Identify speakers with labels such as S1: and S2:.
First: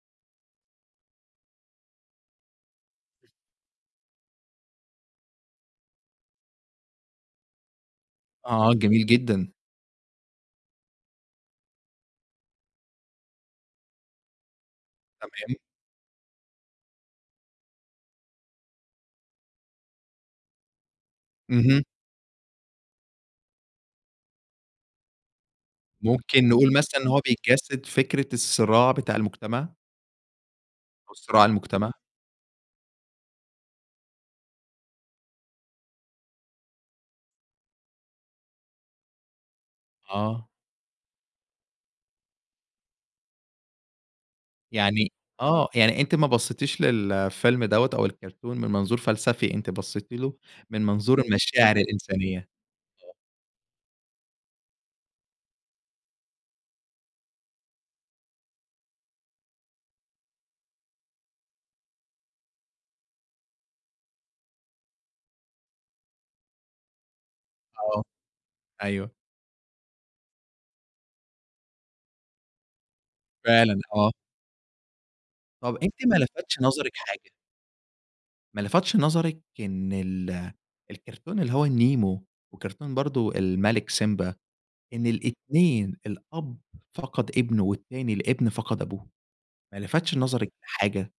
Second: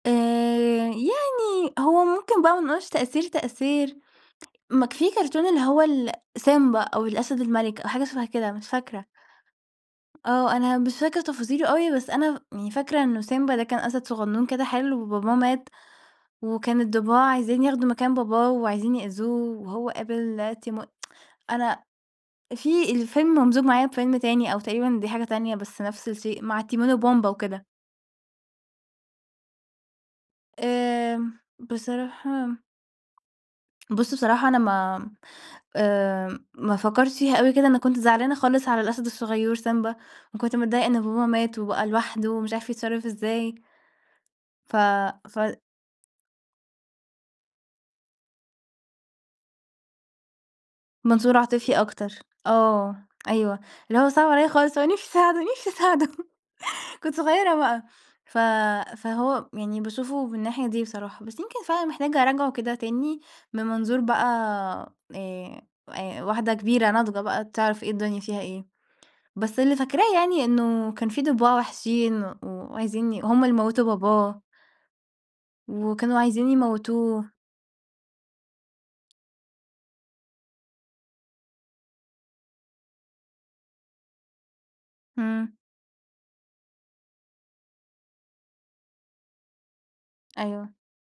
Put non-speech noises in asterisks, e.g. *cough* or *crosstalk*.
S1: آآ، يعني هو ممكن بقى ما نقولش تأثير، تأثير، ما ك فيه كرتون اللي هو ال سيمبا أو الأسد المَلِك أو حاجة شبه كده، مش
S2: آه، جميل
S1: فاكرة.
S2: جدًا.
S1: آه. أنا مش فاكرة تفاصيله أوي، بس أنا يعني فاكرة إنه سيمبا ده كان أسد صغنون كده حلو وباباه
S2: تمام.
S1: مات، وكان الضباع عايزين ياخدوا مكان باباه وعايزين يأذوه وهو قابل تيمو *tsk* أنا
S2: اهم.
S1: فيه الفيلم ممزوج معايا بفيلم تاني أو تقريبًا دي حاجة تانية بس نفس الشيء،
S2: ممكن
S1: مع
S2: نقول
S1: تيمون
S2: مثلًا إن هو
S1: وبومبا وكده.
S2: بيجسد فكرة الصراع بتاع المجتمع؟ أو
S1: آمم،
S2: صراع المجتمع؟
S1: بصراحة بُص، بصراحة أنا ما آآ، ما فكرتش فيها أوي كده أنا كنت زعلانة خالص على الأسد الصغيور سيمبا
S2: آه.
S1: وكنت متضايقة إن باباه مات وبقى لوحده ومش عارف يتصرَّف إزاي. ف
S2: يعني
S1: ف
S2: آه. يعني أنتِ ما بصيتيش للفيلم دوّة أو الكرتون من منظور فلسفي، أنتِ بصيتِ له من منظور
S1: منظور عاطفي
S2: المشاعر
S1: أكتر.
S2: الإنسانية؟
S1: آه،
S2: آه.
S1: أيوه. اللي هو صِعِب عليَّ خالص، وأنا نفْسي أساعده نفْسي أساعده، *chuckles* كنت صغيرة بقى ف فهو يعني باشوفه من الناحية دي بصراحة، بس يمكن فعلًا محتاجة أراجعه كده تاني من منظور بقى آآ آآ واحدة كبيرة ناضجة بقى تعرَف إيه
S2: آه.
S1: الدنيا فيها إيه.
S2: أيوه.
S1: بس اللي فاكراه يعني إنه كان فيه ضباع وحشين و وعايزين ي هُم اللي
S2: فعلًا.
S1: موتوا
S2: آه.
S1: باباه.
S2: طَب أنتِ ما
S1: وكانوا عايزين
S2: لفتش نظرِك حاجة؟
S1: يموتوه.
S2: ما لفتش نظرِك إن ال الكرتون اللي هو النيمو، وكرتون برضو الملك سيمبا إن
S1: إمم.
S2: الاتنين الأب فَقَد ابنه، والتاني الابن فَقَد أبوه، ما لفتش نظرِك
S1: أيوه.
S2: لحاجة؟